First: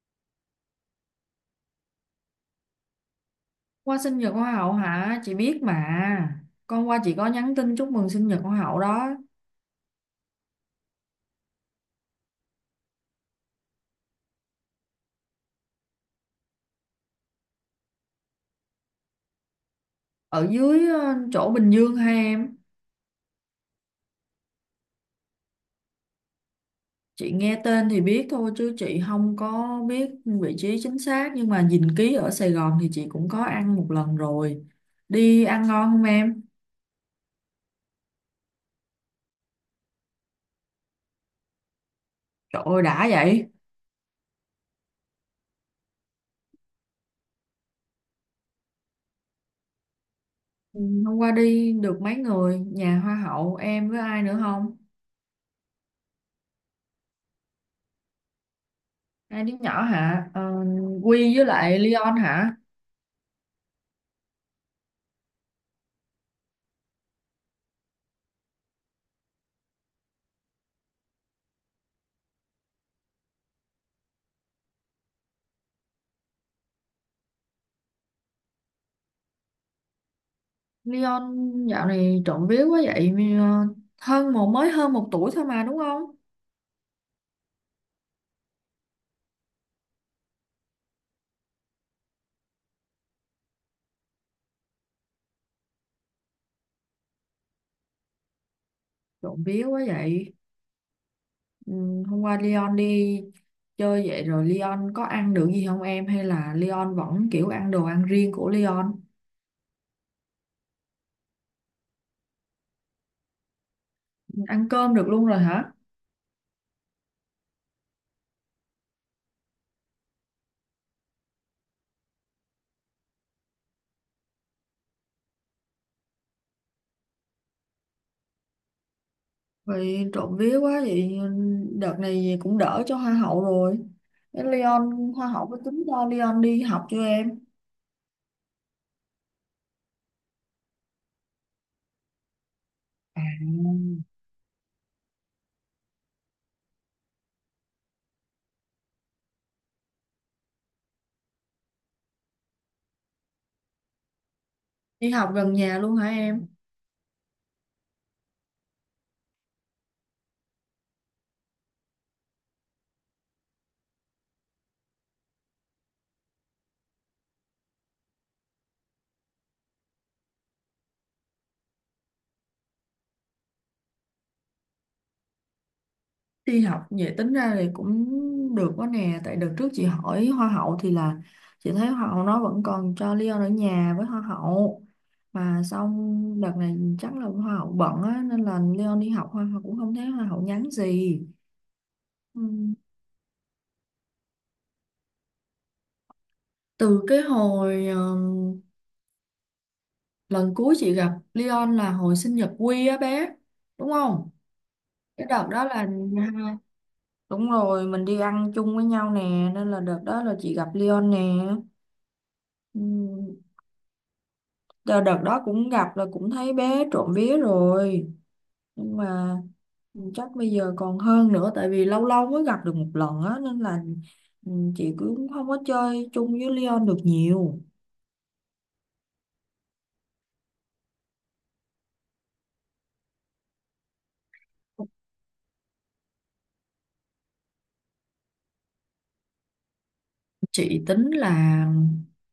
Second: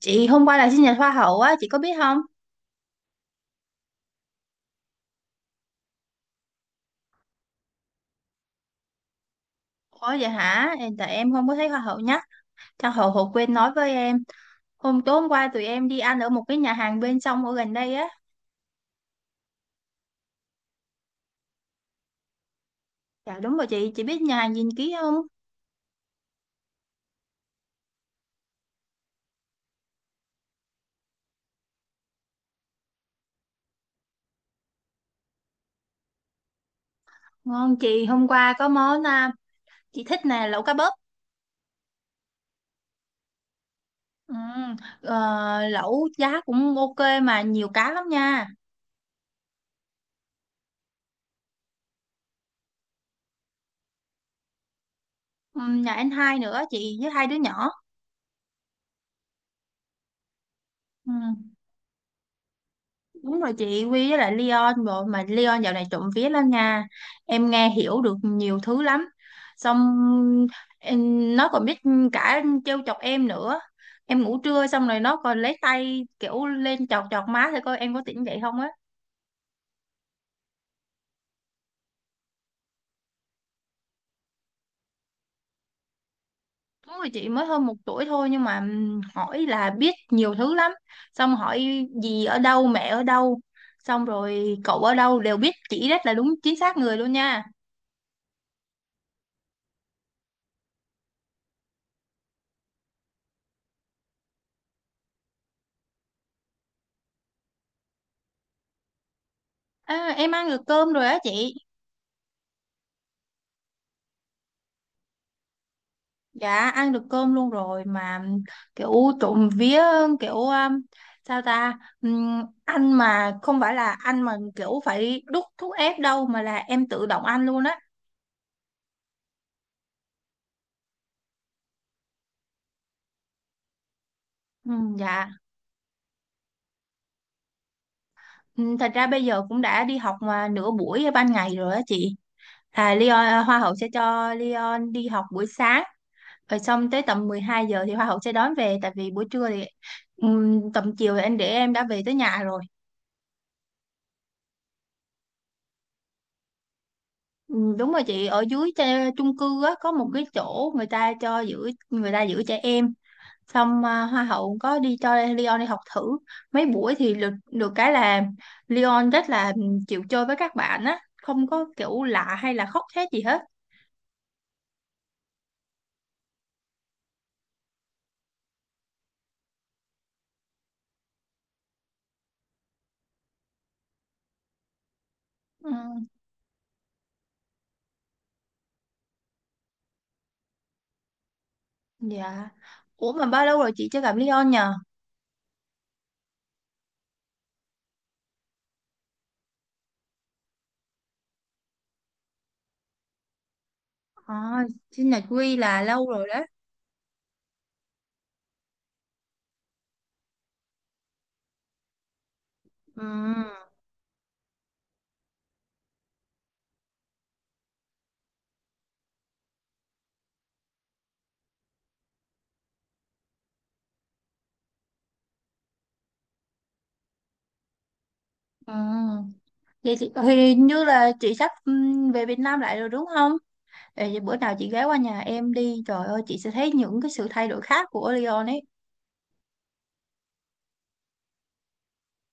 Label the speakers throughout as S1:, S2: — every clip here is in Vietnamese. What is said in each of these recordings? S1: Chị hôm qua là sinh nhật hoa hậu á, chị có biết không?
S2: Qua sinh nhật hoa hậu hả? Chị biết mà. Con qua chị có nhắn tin chúc mừng sinh nhật hoa hậu đó.
S1: Ủa vậy hả? Tại em không có thấy hoa hậu nhắc. Chắc hậu hậu quên nói với em. Tối hôm qua tụi em đi ăn ở một cái nhà hàng bên sông ở gần đây á.
S2: Ở dưới chỗ Bình Dương ha em.
S1: Dạ đúng rồi chị biết nhà hàng gìn ký không?
S2: Chị nghe tên thì biết thôi chứ chị không có biết vị trí chính xác. Nhưng mà dình ký ở Sài Gòn thì chị cũng có ăn một lần rồi. Đi ăn ngon không em?
S1: Ngon chị, hôm qua có món chị thích nè, lẩu cá bớp.
S2: Trời ơi đã vậy.
S1: Ừ, lẩu giá cũng ok mà nhiều cá lắm nha.
S2: Ừ. Hôm qua đi được mấy người? Nhà hoa hậu em với ai nữa không?
S1: Ừ, nhà anh hai nữa chị với hai đứa nhỏ.
S2: Hai đứa nhỏ hả? Ờ,
S1: Ừ.
S2: Quy với lại Leon hả?
S1: Đúng rồi chị, Quy với lại Leon. Bộ mà Leon dạo này trộm vía lắm nha, em nghe hiểu được nhiều thứ lắm. Xong nó còn biết cả trêu chọc em nữa. Em ngủ trưa xong rồi nó còn lấy tay kiểu lên chọc chọc má thì coi em có tỉnh dậy không á.
S2: Leon dạo này trộm vía quá vậy, ờ, hơn một mới hơn 1 tuổi thôi mà đúng không?
S1: Đúng rồi chị, mới hơn 1 tuổi thôi nhưng mà hỏi là biết nhiều thứ lắm. Xong hỏi gì ở đâu, mẹ ở đâu, xong rồi cậu ở đâu đều biết, chỉ rất là đúng chính xác người luôn nha.
S2: Trộm vía quá vậy. Ừ, hôm qua Leon đi chơi vậy rồi Leon có ăn được gì không em, hay là Leon vẫn kiểu ăn đồ ăn riêng của Leon?
S1: À, em ăn được cơm rồi á chị.
S2: Ăn cơm được luôn rồi hả?
S1: Dạ ăn được cơm luôn rồi mà kiểu, trộm vía, kiểu sao ta. Ăn mà không phải là ăn mà kiểu phải đút thuốc ép đâu mà là em tự động ăn luôn á.
S2: Vậy trộm vía quá vậy, đợt này cũng đỡ cho hoa hậu rồi. Thế Leon hoa
S1: Dạ.
S2: hậu có tính cho Leon đi học chưa em?
S1: Thật ra bây giờ cũng đã đi học mà nửa buổi ban ngày rồi á chị. À, Leon,
S2: À.
S1: à, Hoa hậu sẽ cho Leon đi học buổi sáng, rồi xong tới tầm 12 giờ thì Hoa hậu sẽ đón về, tại vì buổi trưa thì tầm chiều thì anh để em đã về tới nhà rồi.
S2: Đi học gần nhà luôn hả em?
S1: Ừ, đúng rồi chị, ở dưới chung cư á, có một cái chỗ người ta cho giữ, người ta giữ trẻ em. Xong hoa hậu cũng có đi cho Leon đi học thử mấy buổi thì được được cái là Leon rất là chịu chơi với các bạn á, không có kiểu lạ hay là khóc thét gì hết.
S2: Đi học vậy tính ra thì cũng được quá nè. Tại đợt trước chị hỏi Hoa hậu thì là chị thấy Hoa hậu nó vẫn còn cho Leon ở nhà với Hoa hậu. Mà
S1: Ừ,
S2: xong đợt này chắc là Hoa hậu bận á, nên là Leon đi học Hoa hậu cũng không thấy Hoa hậu nhắn gì. Ừ.
S1: dạ. Ủa mà bao lâu rồi chị chưa gặp Leon nhờ?
S2: Từ cái hồi, lần cuối chị gặp Leon là hồi sinh nhật Quy á bé. Đúng không?
S1: À, sinh nhật
S2: Cái đợt
S1: Quy
S2: đó là
S1: là lâu rồi đó.
S2: hai- đúng rồi, mình đi ăn chung với nhau nè, nên là đợt đó là chị gặp Leon nè.
S1: Ừ,
S2: Ừ. Đợt đợt đó cũng gặp là cũng thấy bé trộm vía rồi, nhưng mà chắc bây giờ còn hơn nữa tại vì lâu lâu mới gặp được một lần á, nên là chị cũng không có chơi chung với Leon được nhiều.
S1: ừ. Vậy chị thì như là chị sắp về Việt Nam lại rồi, đúng không? Ê, vậy bữa nào chị ghé qua nhà em đi, trời ơi, chị sẽ thấy những cái sự thay đổi khác của Leon ấy.
S2: Chị tính là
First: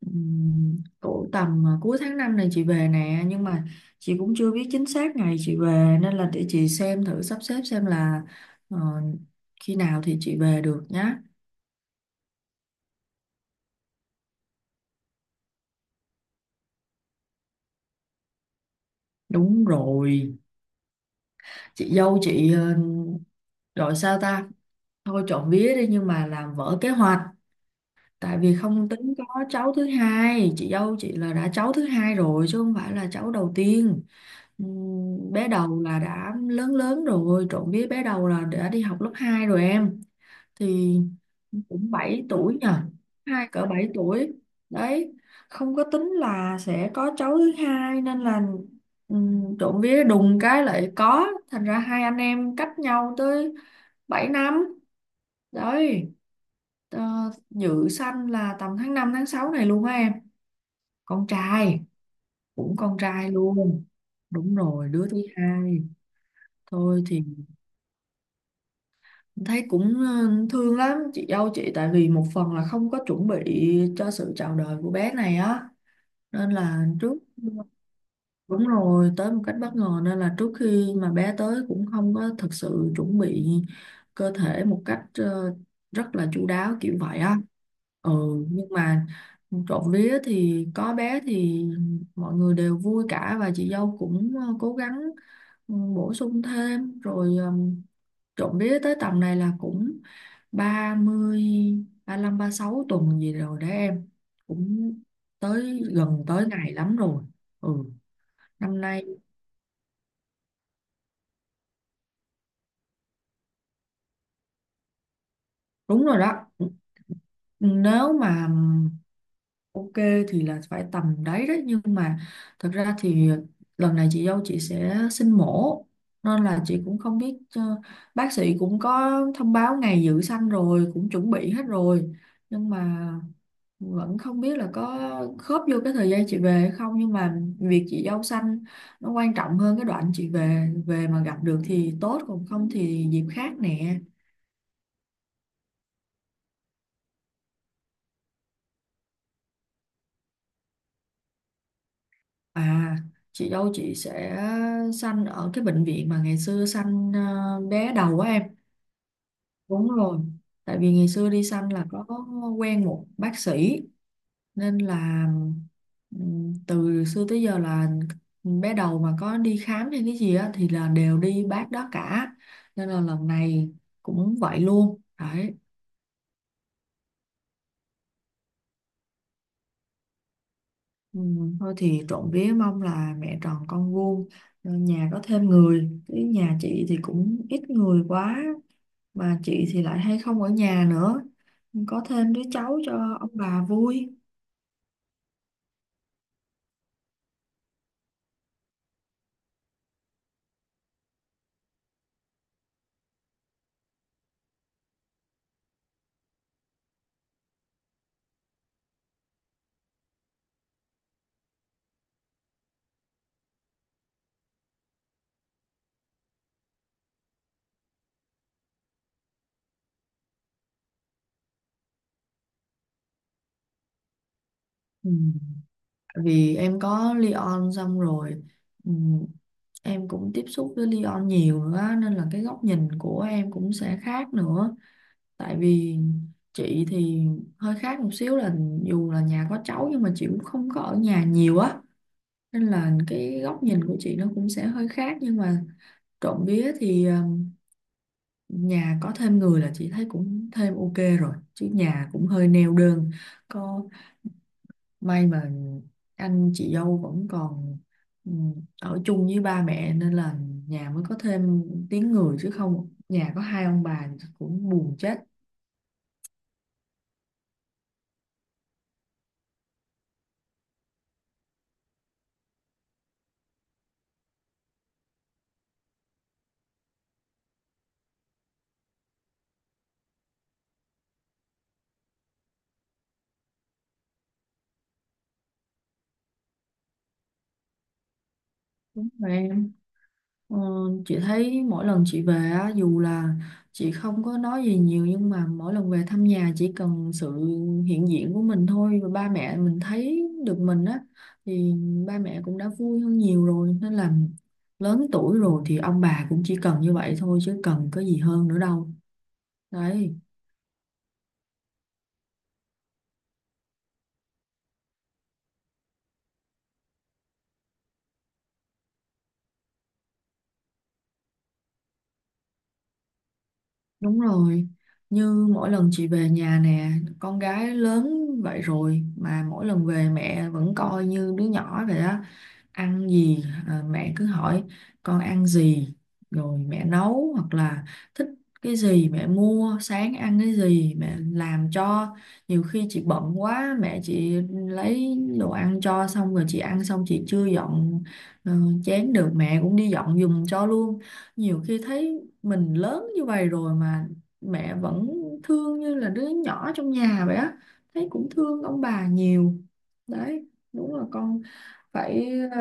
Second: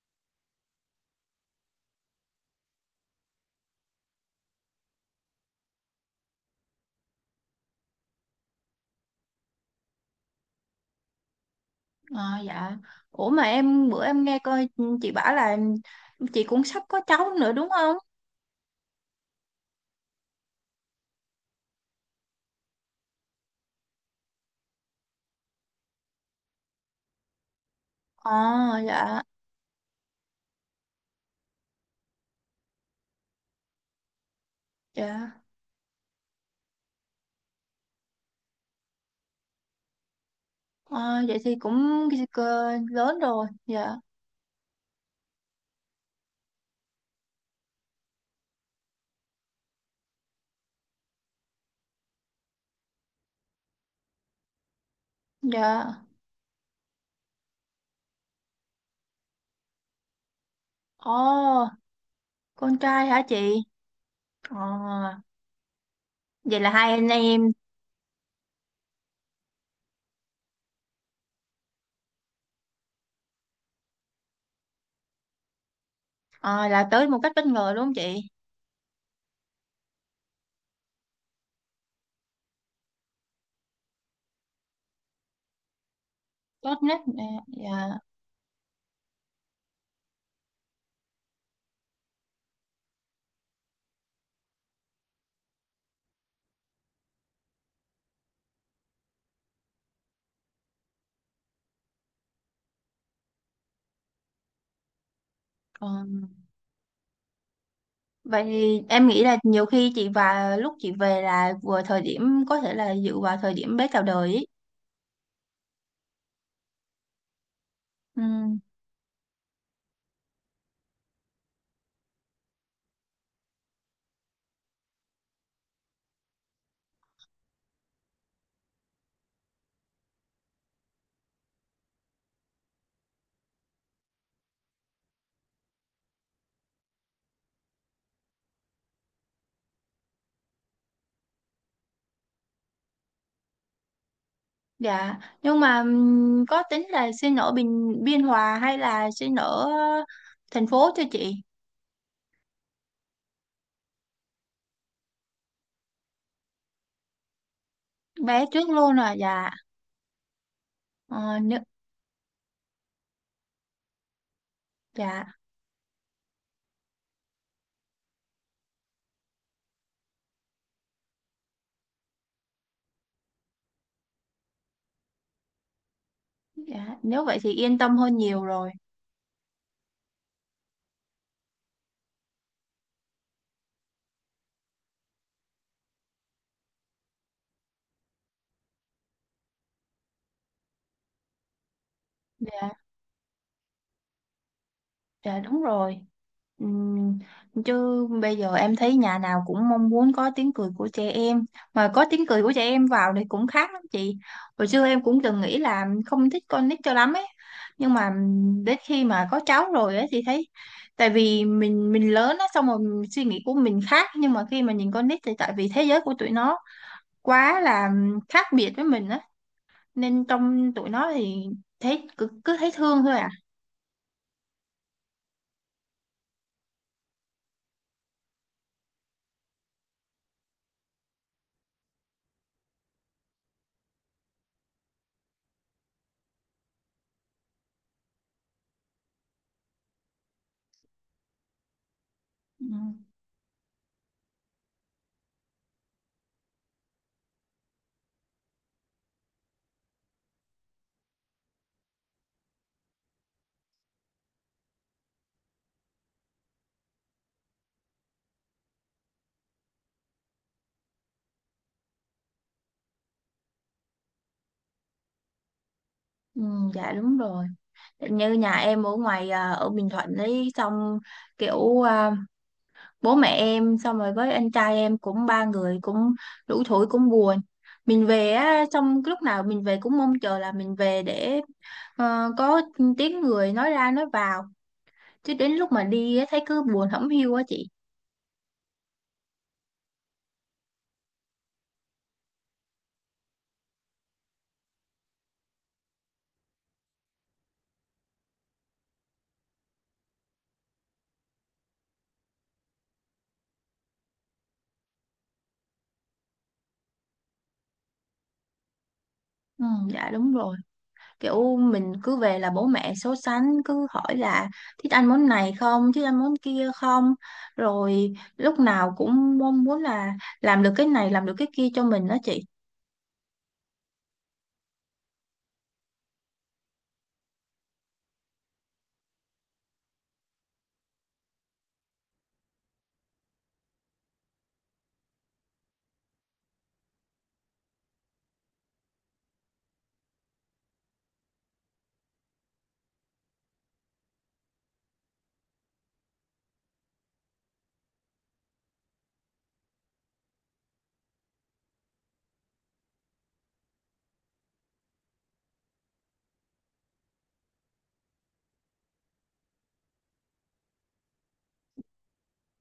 S2: ừm, cỡ tầm cuối tháng 5 này chị về nè, nhưng mà chị cũng chưa biết chính xác ngày chị về nên là để chị xem thử sắp xếp xem là ờ, khi nào thì chị về được nhá.
S1: À, dạ. Ủa mà bữa em nghe coi chị bảo là chị cũng sắp có cháu nữa, đúng không?
S2: Đúng rồi, chị dâu chị gọi sao ta, thôi trộm vía đi nhưng mà làm vỡ kế hoạch. Tại vì
S1: Ờ.
S2: không tính
S1: Dạ,
S2: có cháu thứ hai, chị dâu chị là đã cháu thứ hai rồi chứ không phải là cháu đầu tiên.
S1: dạ.
S2: Bé đầu là đã lớn lớn rồi, trộm vía bé đầu là đã đi học lớp 2 rồi em. Thì
S1: Ờ, vậy thì
S2: cũng
S1: cũng
S2: 7 tuổi nhờ,
S1: lớn rồi.
S2: hai cỡ 7
S1: Dạ.
S2: tuổi đấy. Không có tính là sẽ có cháu thứ hai nên là trộm vía đùng cái lại có, thành ra hai anh em cách nhau tới 7 năm
S1: Dạ.
S2: đấy. Ờ, Dự sanh là tầm tháng 5 tháng 6 này luôn á em. Con trai.
S1: Ồ,
S2: Cũng
S1: con
S2: con
S1: trai hả
S2: trai
S1: chị?
S2: luôn, đúng
S1: Ờ,
S2: rồi đứa thứ hai.
S1: vậy là hai
S2: Thôi
S1: anh
S2: thì
S1: em.
S2: thấy cũng thương lắm chị dâu chị, tại vì một phần là không có chuẩn bị cho sự chào đời của bé này á, nên
S1: Ờ,
S2: là
S1: là tới
S2: trước.
S1: một cách bất ngờ đúng không chị?
S2: Đúng rồi, tới một cách bất ngờ nên là trước khi mà bé tới cũng không có thực sự chuẩn bị cơ thể một cách rất là chu
S1: Tốt
S2: đáo kiểu
S1: nhất.
S2: vậy á.
S1: Dạ, dạ.
S2: Ừ, nhưng mà trộm vía thì có bé thì mọi người đều vui cả, và chị dâu cũng cố gắng, bổ sung thêm rồi, trộm vía tới tầm này là cũng 30, 36 tuần gì rồi đấy em. Cũng tới
S1: Ờ.
S2: gần tới ngày lắm rồi. Ừ,
S1: Vậy
S2: năm
S1: thì
S2: nay
S1: em nghĩ là nhiều khi chị và lúc chị về là vừa thời điểm có thể là dự vào thời điểm bé chào đời ý.
S2: đúng rồi đó, nếu
S1: Ừ.
S2: mà ok thì là phải tầm đấy đấy, nhưng mà thật ra thì lần này chị dâu chị sẽ sinh mổ, nên là chị cũng không biết, bác sĩ cũng có thông báo ngày dự sanh rồi, cũng chuẩn bị hết rồi, nhưng mà vẫn không biết là có khớp vô cái thời gian chị về hay không. Nhưng mà việc chị dâu sanh nó quan trọng hơn, cái đoạn chị về về mà gặp được thì tốt, còn không thì dịp khác nè.
S1: Dạ, nhưng mà có tính là xin ở Bình Biên Hòa hay là xin ở thành phố cho chị?
S2: À, chị dâu chị sẽ sanh ở cái bệnh viện mà ngày xưa sanh bé đầu của em.
S1: Bé trước luôn à, dạ.
S2: Đúng rồi. Tại vì ngày xưa
S1: Ờ,
S2: đi
S1: nếu,
S2: sanh là có quen một bác sĩ, nên là
S1: dạ,
S2: từ xưa tới giờ là bé đầu mà có đi khám hay cái gì á thì là đều đi bác đó cả. Nên là lần này cũng vậy luôn. Đấy.
S1: dạ, nếu vậy thì yên tâm hơn nhiều rồi.
S2: Thôi thì trộm vía mong là mẹ tròn con vuông, nhà có thêm người, cái nhà chị thì cũng ít người quá. Bà chị thì lại hay không ở nhà nữa. Có thêm đứa
S1: Dạ,
S2: cháu cho ông bà vui.
S1: dạ đúng rồi. Ừm, Chứ bây giờ em thấy nhà nào cũng mong muốn có tiếng cười của trẻ em, mà có tiếng cười của trẻ em vào thì cũng khác lắm chị. Hồi xưa em cũng từng nghĩ là không thích con nít cho lắm ấy, nhưng mà đến khi mà có cháu rồi ấy thì thấy, tại vì mình lớn á, xong rồi suy nghĩ của mình khác, nhưng mà khi mà nhìn con nít thì tại vì thế giới của tụi nó quá là khác biệt với mình á, nên trong tụi nó thì thấy cứ thấy thương thôi à.
S2: Ừ. Tại vì em có Leon xong rồi, ừ, em cũng tiếp xúc với Leon nhiều nữa á, nên là cái góc nhìn của em cũng sẽ khác nữa. Tại vì chị thì hơi khác một xíu là dù là nhà có cháu nhưng mà chị cũng không có ở nhà nhiều á. Nên
S1: Ừ,
S2: là cái góc nhìn của chị nó cũng sẽ hơi khác, nhưng mà trộm vía thì nhà có thêm người là chị thấy cũng thêm ok rồi, chứ nhà cũng hơi neo đơn. Có may mà anh chị dâu vẫn còn ừ, ở chung với ba mẹ nên là nhà mới có thêm tiếng người, chứ không nhà có hai ông bà cũng buồn chết.
S1: ừ, dạ đúng rồi. Như nhà em ở ngoài à, ở Bình Thuận ấy, xong kiểu bố mẹ em xong rồi với anh trai em cũng ba người cũng đủ tuổi cũng buồn. Mình về á, xong lúc nào mình về cũng mong chờ là mình về để có tiếng người nói ra nói vào, chứ đến lúc mà đi á, thấy cứ buồn hổng hiu á chị.
S2: Ờ, chị thấy mỗi lần chị về á, dù là chị không có nói gì nhiều, nhưng mà mỗi lần về thăm nhà chỉ cần sự hiện diện của mình thôi và ba mẹ mình thấy được mình á, thì ba mẹ cũng đã vui hơn nhiều rồi. Nên là lớn tuổi rồi thì ông bà cũng chỉ cần như vậy thôi, chứ cần có gì hơn nữa đâu.
S1: Ừ, dạ
S2: Đấy,
S1: đúng rồi. Kiểu mình cứ về là bố mẹ so sánh, cứ hỏi là thích ăn món này không, thích ăn món kia không, rồi lúc nào cũng mong muốn là làm được cái này làm được cái kia cho mình đó chị.
S2: đúng rồi. Như mỗi lần chị về nhà nè, con gái lớn vậy rồi mà mỗi lần về mẹ vẫn coi như đứa nhỏ vậy á. Ăn gì à, mẹ cứ hỏi con ăn gì rồi mẹ nấu, hoặc là thích cái gì mẹ mua, sáng ăn cái gì mẹ làm cho. Nhiều khi chị bận quá mẹ chị lấy đồ ăn cho, xong rồi chị ăn xong chị chưa dọn ờ, chén được, mẹ cũng đi dọn giùm cho luôn. Nhiều khi thấy mình lớn như vậy rồi mà mẹ vẫn thương như là đứa nhỏ trong nhà vậy á, thấy cũng thương ông bà nhiều. Đấy. Đúng là con phải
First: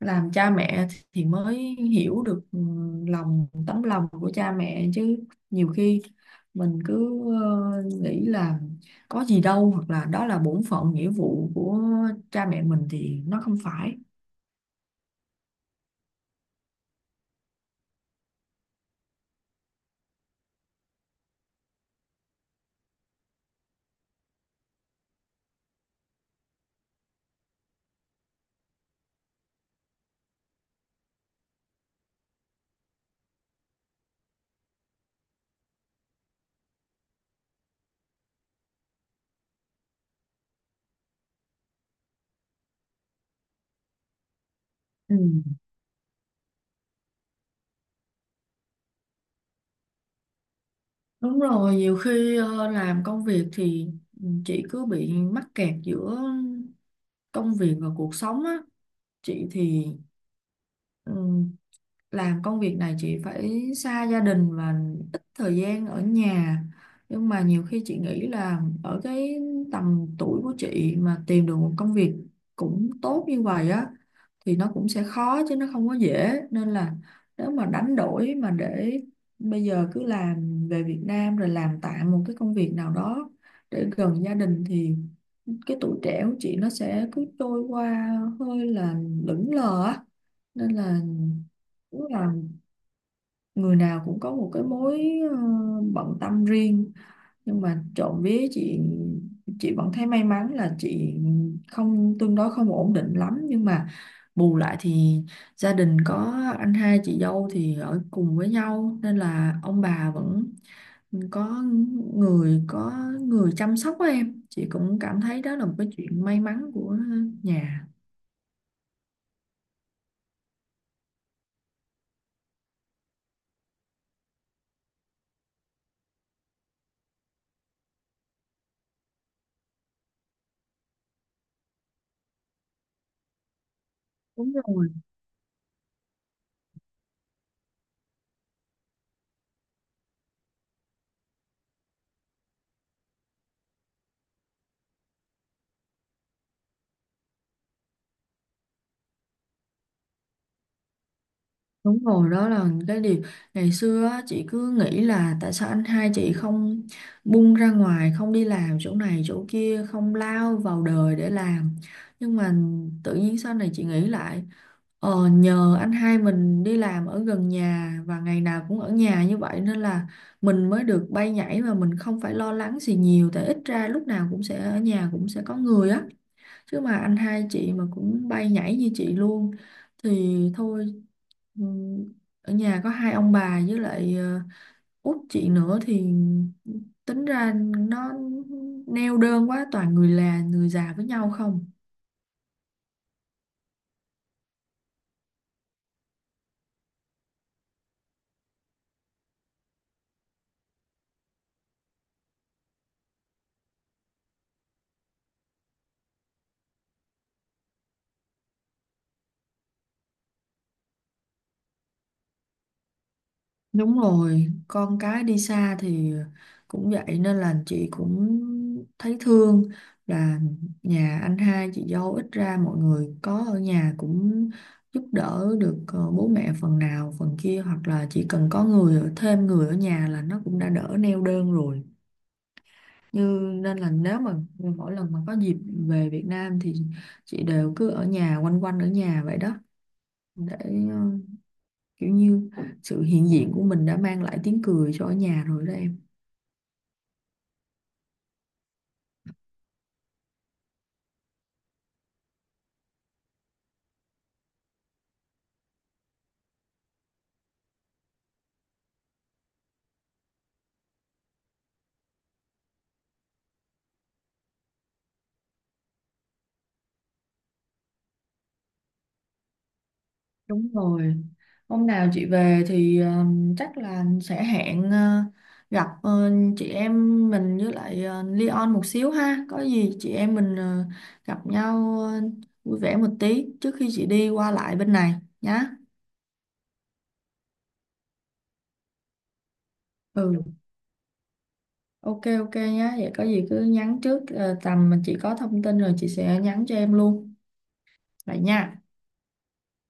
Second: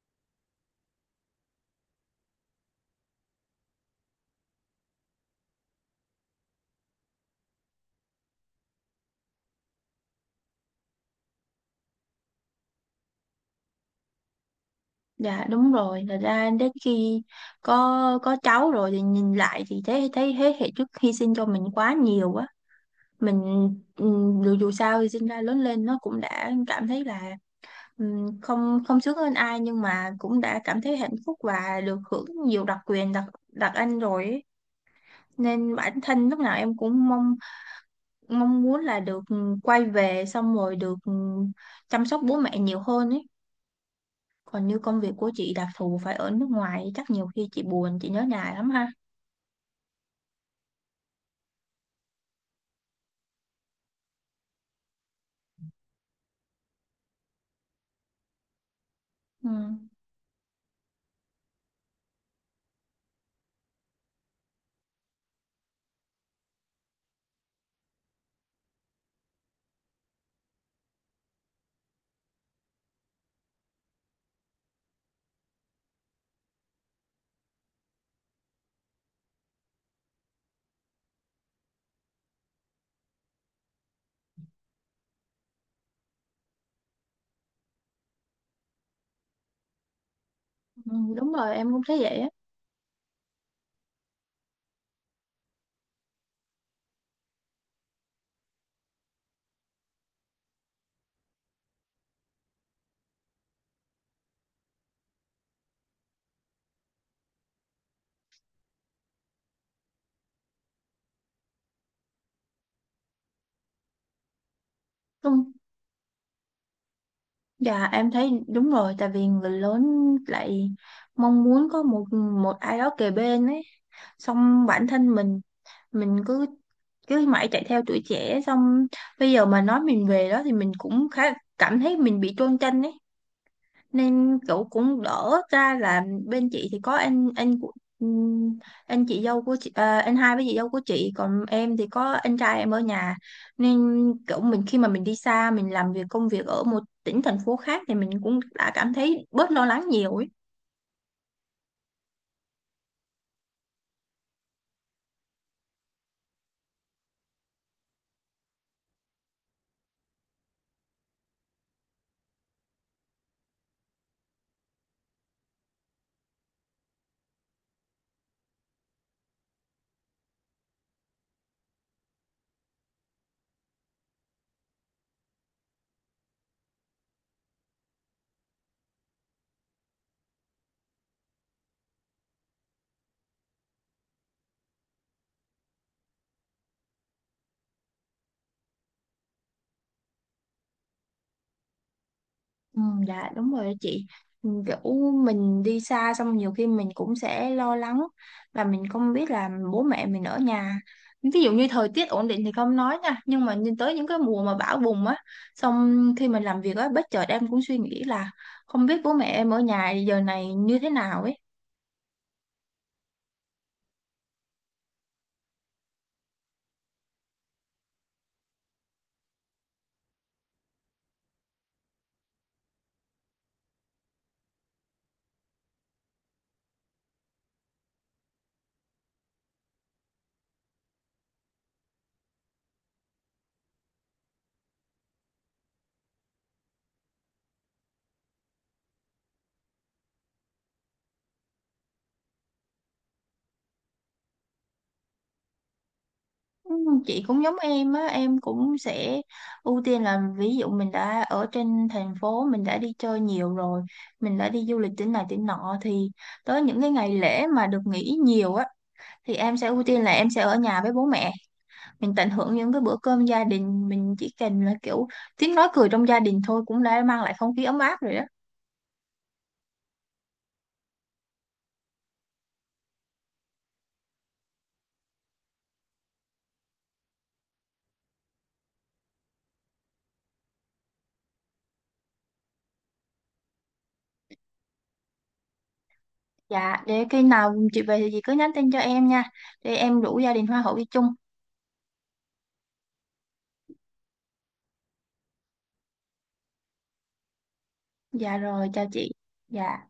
S2: làm cha mẹ thì mới hiểu được tấm lòng của cha mẹ chứ. Nhiều khi mình cứ nghĩ là có gì đâu, hoặc là đó là bổn phận nghĩa vụ của cha mẹ mình thì nó không phải.
S1: Dạ đúng rồi, thật ra đến khi có cháu rồi thì nhìn lại thì thấy thấy thế hệ trước hy sinh cho mình quá nhiều á. Mình dù dù sao thì sinh ra lớn lên nó cũng đã cảm thấy là không không sướng hơn ai, nhưng mà cũng đã cảm thấy hạnh phúc và được hưởng nhiều đặc quyền đặc đặc anh rồi ấy. Nên bản thân lúc nào em cũng mong mong muốn là được quay về xong rồi được chăm sóc bố mẹ nhiều hơn ấy. Còn như công việc
S2: Ừ.
S1: của chị đặc thù phải ở nước ngoài, chắc nhiều khi chị buồn, chị nhớ nhà lắm ha?
S2: Đúng rồi, nhiều khi làm công việc thì chị cứ bị mắc kẹt giữa công việc và cuộc sống á. Chị
S1: Ừ.
S2: thì ừ, làm công việc này chị phải xa gia đình và ít thời gian ở nhà, nhưng mà nhiều khi chị nghĩ là ở cái tầm tuổi của chị mà tìm được một công việc cũng tốt như vậy á thì nó cũng sẽ khó chứ nó không có dễ. Nên là nếu mà đánh đổi mà để bây giờ cứ làm về Việt Nam rồi làm tạm một cái công việc nào đó để gần gia đình, thì cái tuổi trẻ của chị nó sẽ cứ trôi qua hơi là lững lờ á, nên
S1: Ừ,
S2: là.
S1: đúng rồi em cũng thấy
S2: Đúng là
S1: vậy
S2: người nào cũng có một cái mối ờ, bận tâm riêng, nhưng mà trộm vía chị vẫn thấy may mắn là chị không tương đối không ổn định lắm, nhưng mà bù lại thì gia đình có anh hai chị dâu thì ở cùng với nhau nên là ông bà vẫn có có người chăm sóc á em. Chị cũng cảm
S1: á.
S2: thấy đó là một cái chuyện may mắn của nhà.
S1: Dạ em thấy đúng rồi, tại vì người lớn lại mong muốn có một một ai đó kề bên ấy, xong bản thân mình cứ cứ mãi chạy theo tuổi trẻ, xong bây giờ mà nói mình về đó thì mình cũng khá cảm thấy mình bị chôn chân ấy, nên
S2: Đúng
S1: cậu
S2: rồi.
S1: cũng đỡ ra là bên chị thì có anh của ừm, anh chị dâu của chị, anh hai với chị dâu của chị, còn em thì có anh trai em ở nhà, nên kiểu mình khi mà mình đi xa mình làm việc công việc ở một tỉnh thành phố khác thì mình cũng đã cảm thấy bớt lo lắng nhiều ấy.
S2: Đúng rồi, đó là cái điều ngày xưa á, chị cứ nghĩ là tại sao anh hai chị không bung ra ngoài, không đi làm chỗ này chỗ kia, không lao vào đời để làm. Nhưng mà tự nhiên sau này chị nghĩ lại, nhờ anh hai mình đi làm ở gần nhà và ngày nào cũng ở nhà như vậy, nên là mình mới được bay nhảy mà mình không phải lo lắng gì nhiều, tại ít ra lúc nào cũng sẽ ở nhà, cũng sẽ có người á. Chứ mà anh hai chị mà cũng bay nhảy như chị luôn thì thôi, ừ, ở nhà có hai ông bà với lại út chị nữa thì tính ra nó neo đơn quá, toàn người là người già với nhau không.
S1: Ừ, dạ đúng rồi đó chị. Ừ, kiểu mình đi xa xong nhiều khi mình cũng sẽ lo lắng và mình không biết là bố mẹ mình ở nhà, ví dụ như thời tiết ổn định thì không nói nha, nhưng mà nhìn tới những cái mùa mà bão bùng á, xong khi mình làm việc á bất chợt em cũng suy nghĩ là không biết bố mẹ em ở nhà giờ này như thế nào ấy.
S2: Đúng rồi, con cái đi xa thì cũng vậy, nên là chị cũng thấy thương là nhà anh hai chị dâu ít ra mọi người có ở nhà cũng giúp đỡ được bố mẹ phần nào phần kia, hoặc là chỉ cần có người ở, thêm người ở nhà là nó cũng đã đỡ neo đơn rồi. Như nên là nếu mà mỗi lần mà có dịp về Việt Nam thì chị đều cứ ở nhà, quanh quanh ở nhà vậy đó, để ờ, kiểu như sự hiện diện của mình đã mang lại tiếng cười cho ở nhà rồi đó em.
S1: Ừ, Chị cũng giống em á, em cũng sẽ ưu tiên là ví dụ mình đã ở trên thành phố, mình đã đi chơi nhiều rồi, mình đã đi du lịch tỉnh này tỉnh nọ thì tới những cái ngày lễ mà được nghỉ nhiều á thì em sẽ ưu tiên là em sẽ ở nhà với bố mẹ, mình tận hưởng những cái bữa cơm gia đình, mình chỉ cần là kiểu tiếng nói cười trong gia đình thôi cũng đã mang lại không khí ấm áp rồi đó.
S2: Đúng rồi. Hôm nào chị về thì chắc là sẽ hẹn gặp chị em mình với lại Leon một xíu ha. Có gì chị em mình gặp nhau vui vẻ một tí trước khi chị đi qua lại bên này nhá.
S1: Dạ, để khi nào chị về thì chị cứ nhắn tin cho em nha, để em rủ gia
S2: Ừ.
S1: đình hoa hậu đi chung.
S2: Ok ok nhá. Vậy có gì cứ nhắn trước, tầm mà chị có thông tin rồi chị sẽ nhắn cho em luôn.
S1: Dạ
S2: Vậy
S1: rồi,
S2: nha.
S1: chào chị. Dạ.